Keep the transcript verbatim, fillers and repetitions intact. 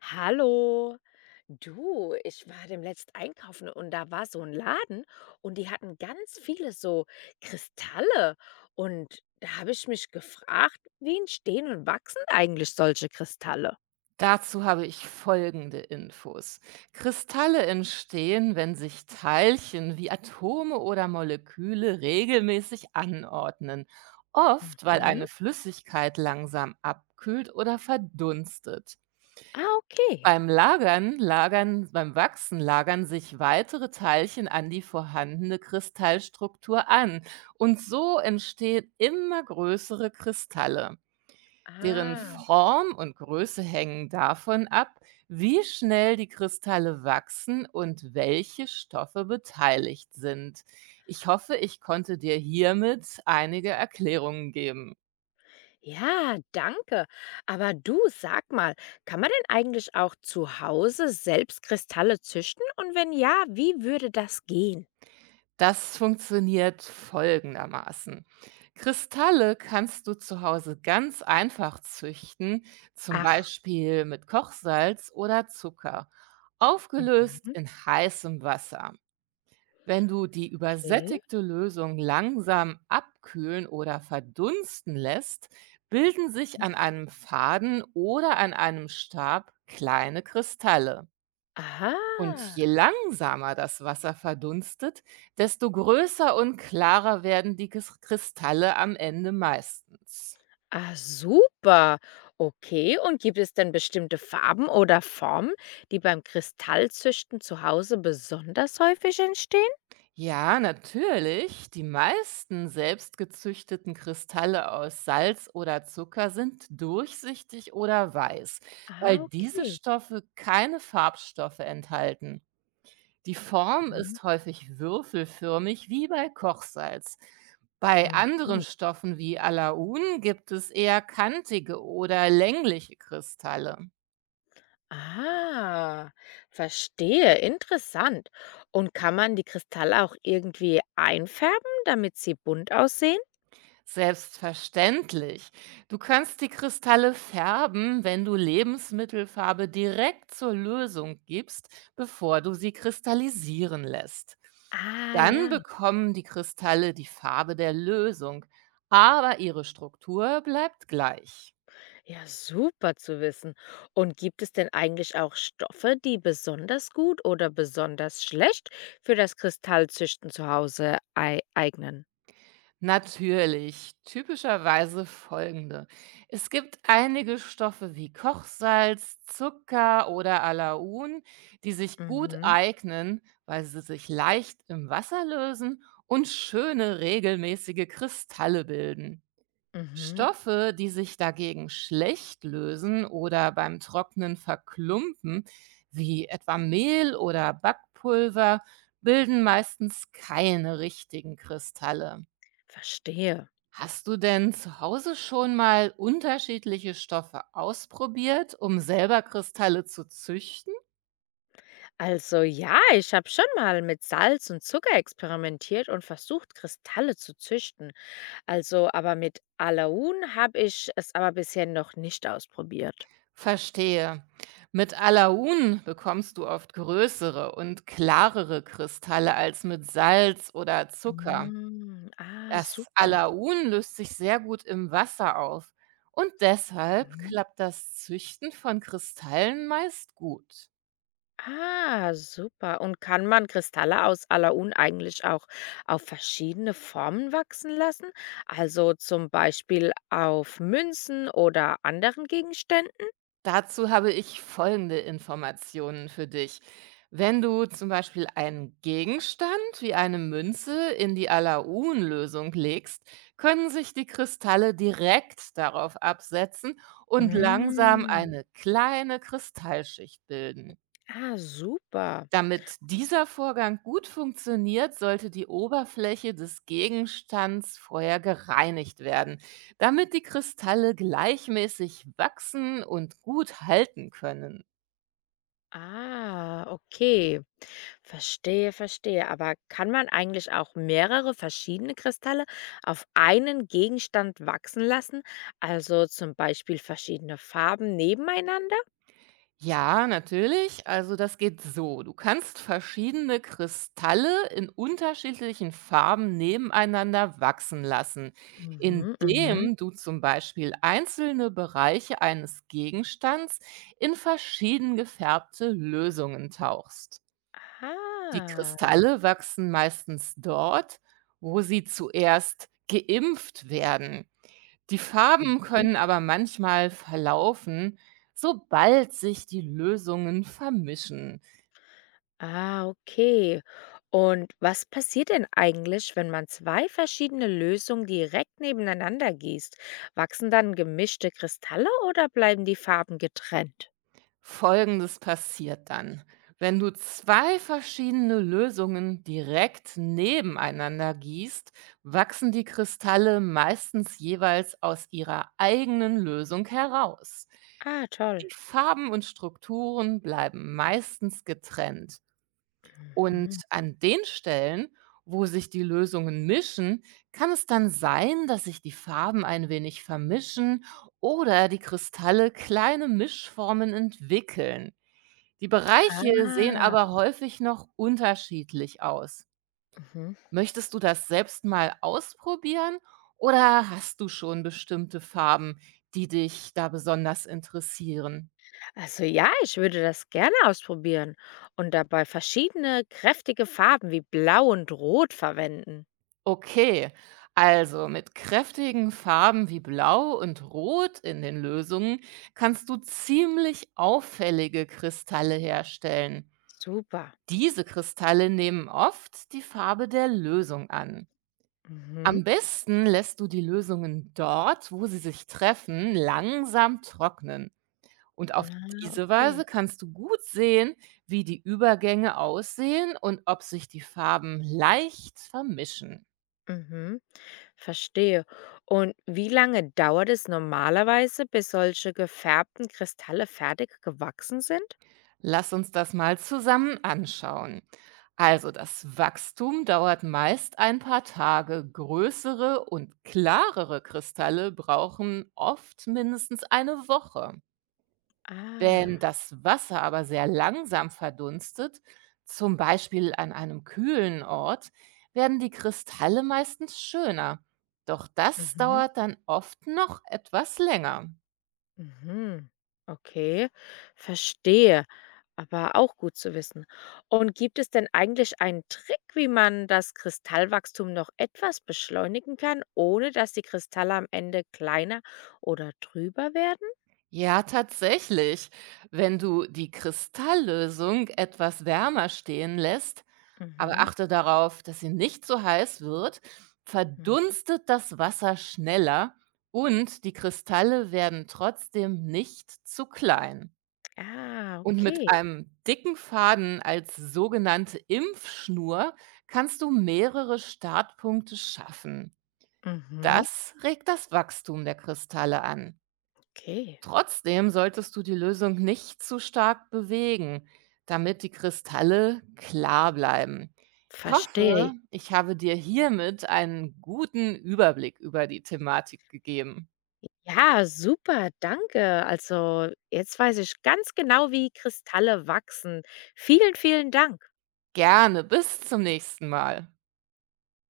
Hallo. Du, ich war demnächst einkaufen und da war so ein Laden und die hatten ganz viele so Kristalle, und da habe ich mich gefragt, wie entstehen und wachsen eigentlich solche Kristalle? Dazu habe ich folgende Infos. Kristalle entstehen, wenn sich Teilchen wie Atome oder Moleküle regelmäßig anordnen, oft weil Mhm. eine Flüssigkeit langsam abkühlt oder verdunstet. Ah, okay. Beim Lagern, lagern, beim Wachsen lagern sich weitere Teilchen an die vorhandene Kristallstruktur an und so entstehen immer größere Kristalle. Deren Ah, Form und Größe hängen davon ab, wie schnell die Kristalle wachsen und welche Stoffe beteiligt sind. Ich hoffe, ich konnte dir hiermit einige Erklärungen geben. ja, danke. Aber du, sag mal, kann man denn eigentlich auch zu Hause selbst Kristalle züchten und wenn ja, wie würde das gehen? Das funktioniert folgendermaßen. Kristalle kannst du zu Hause ganz einfach züchten, zum Ach. Beispiel mit Kochsalz oder Zucker, aufgelöst Mhm. in heißem Wasser. Wenn du die Okay. übersättigte Lösung langsam abkühlen oder verdunsten lässt, bilden sich Hm. an einem Faden oder an einem Stab kleine Kristalle. Aha. Und je langsamer das Wasser verdunstet, desto größer und klarer werden die Kis- Kristalle am Ende meistens. Ah, super. Okay, und gibt es denn bestimmte Farben oder Formen, die beim Kristallzüchten zu Hause besonders häufig entstehen? Ja, natürlich. Die meisten selbstgezüchteten Kristalle aus Salz oder Zucker sind durchsichtig oder weiß, weil Ah, diese okay. Stoffe keine Farbstoffe enthalten. Die Form Mhm. ist häufig würfelförmig wie bei Kochsalz. Bei anderen Mhm. Stoffen wie Alaun gibt es eher kantige oder längliche Kristalle. Ah, verstehe. Interessant. Und kann man die Kristalle auch irgendwie einfärben, damit sie bunt aussehen? Selbstverständlich. Du kannst die Kristalle färben, wenn du Lebensmittelfarbe direkt zur Lösung gibst, bevor du sie kristallisieren lässt. Ah, Dann ja. bekommen die Kristalle die Farbe der Lösung, aber ihre Struktur bleibt gleich. Ja, super zu wissen. Und gibt es denn eigentlich auch Stoffe, die besonders gut oder besonders schlecht für das Kristallzüchten zu Hause ei eignen? Natürlich. Typischerweise folgende. Es gibt einige Stoffe wie Kochsalz, Zucker oder Alaun, die sich gut Mhm, eignen, weil sie sich leicht im Wasser lösen und schöne regelmäßige Kristalle bilden. mhm, Stoffe, die sich dagegen schlecht lösen oder beim Trocknen verklumpen, wie etwa Mehl oder Backpulver, bilden meistens keine richtigen Kristalle. verstehe. Hast du denn zu Hause schon mal unterschiedliche Stoffe ausprobiert, um selber Kristalle zu züchten? Also ja, ich habe schon mal mit Salz und Zucker experimentiert und versucht, Kristalle zu züchten. Also, aber mit Alaun habe ich es aber bisher noch nicht ausprobiert. Verstehe. Mit Alaun bekommst du oft größere und klarere Kristalle als mit Salz oder Zucker. Mm, ah, Das super. Alaun löst sich sehr gut im Wasser auf und deshalb klappt das Züchten von Kristallen meist gut. Ah, super. Und kann man Kristalle aus Alaun eigentlich auch auf verschiedene Formen wachsen lassen? Also zum Beispiel auf Münzen oder anderen Gegenständen? Dazu habe ich folgende Informationen für dich. Wenn du zum Beispiel einen Gegenstand wie eine Münze in die Alaun-Lösung legst, können sich die Kristalle direkt darauf absetzen und langsam Mm. eine kleine Kristallschicht bilden. Ah, super. Damit dieser Vorgang gut funktioniert, sollte die Oberfläche des Gegenstands vorher gereinigt werden, damit die Kristalle gleichmäßig wachsen und gut halten können. Ah, okay. Verstehe, verstehe. Aber kann man eigentlich auch mehrere verschiedene Kristalle auf einen Gegenstand wachsen lassen? Also zum Beispiel verschiedene Farben nebeneinander? Ja, natürlich. Also das geht so. Du kannst verschiedene Kristalle in unterschiedlichen Farben nebeneinander wachsen lassen, Mhm, mhm. indem du zum Beispiel einzelne Bereiche eines Gegenstands in verschieden gefärbte Lösungen tauchst. Die Ah. Kristalle wachsen meistens dort, wo sie zuerst geimpft werden. Die Farben Mhm. können aber manchmal verlaufen, sobald sich die Lösungen vermischen. Ah, okay. Und was passiert denn eigentlich, wenn man zwei verschiedene Lösungen direkt nebeneinander gießt? Wachsen dann gemischte Kristalle oder bleiben die Farben getrennt? Folgendes passiert dann. Wenn du zwei verschiedene Lösungen direkt nebeneinander gießt, wachsen die Kristalle meistens jeweils aus ihrer eigenen Lösung heraus. Ah, toll. Die Farben und Strukturen bleiben meistens getrennt. Und Mhm. an den Stellen, wo sich die Lösungen mischen, kann es dann sein, dass sich die Farben ein wenig vermischen oder die Kristalle kleine Mischformen entwickeln. Die Bereiche sehen Ah, aber häufig noch unterschiedlich aus. mhm. Möchtest du das selbst mal ausprobieren oder hast du schon bestimmte Farben, die dich da besonders interessieren? Also ja, ich würde das gerne ausprobieren und dabei verschiedene kräftige Farben wie Blau und Rot verwenden. Okay, also mit kräftigen Farben wie Blau und Rot in den Lösungen kannst du ziemlich auffällige Kristalle herstellen. Super. Diese Kristalle nehmen oft die Farbe der Lösung an. Am Mhm. besten lässt du die Lösungen dort, wo sie sich treffen, langsam trocknen. Und auf Ah, diese okay. Weise kannst du gut sehen, wie die Übergänge aussehen und ob sich die Farben leicht vermischen. Mhm, verstehe. Und wie lange dauert es normalerweise, bis solche gefärbten Kristalle fertig gewachsen sind? Lass uns das mal zusammen anschauen. Also das Wachstum dauert meist ein paar Tage. Größere und klarere Kristalle brauchen oft mindestens eine Woche. Wenn Ah, das Wasser aber sehr langsam verdunstet, zum Beispiel an einem kühlen Ort, werden die Kristalle meistens schöner. Doch das mhm, dauert dann oft noch etwas länger. mhm. Okay, verstehe. Aber auch gut zu wissen. Und gibt es denn eigentlich einen Trick, wie man das Kristallwachstum noch etwas beschleunigen kann, ohne dass die Kristalle am Ende kleiner oder trüber werden? Ja, tatsächlich. Wenn du die Kristalllösung etwas wärmer stehen lässt, aber Mhm. achte darauf, dass sie nicht so heiß wird, Mhm. verdunstet das Wasser schneller und die Kristalle werden trotzdem nicht zu klein. Ah, Und mit okay. einem dicken Faden als sogenannte Impfschnur kannst du mehrere Startpunkte schaffen. Mhm. Das regt das Wachstum der Kristalle an. Okay. Trotzdem solltest du die Lösung nicht zu stark bewegen, damit die Kristalle klar bleiben. Ich hoffe, Verstehe. ich habe dir hiermit einen guten Überblick über die Thematik gegeben. Ja, super, danke. Also, jetzt weiß ich ganz genau, wie Kristalle wachsen. Vielen, vielen Dank. Gerne, bis zum nächsten Mal.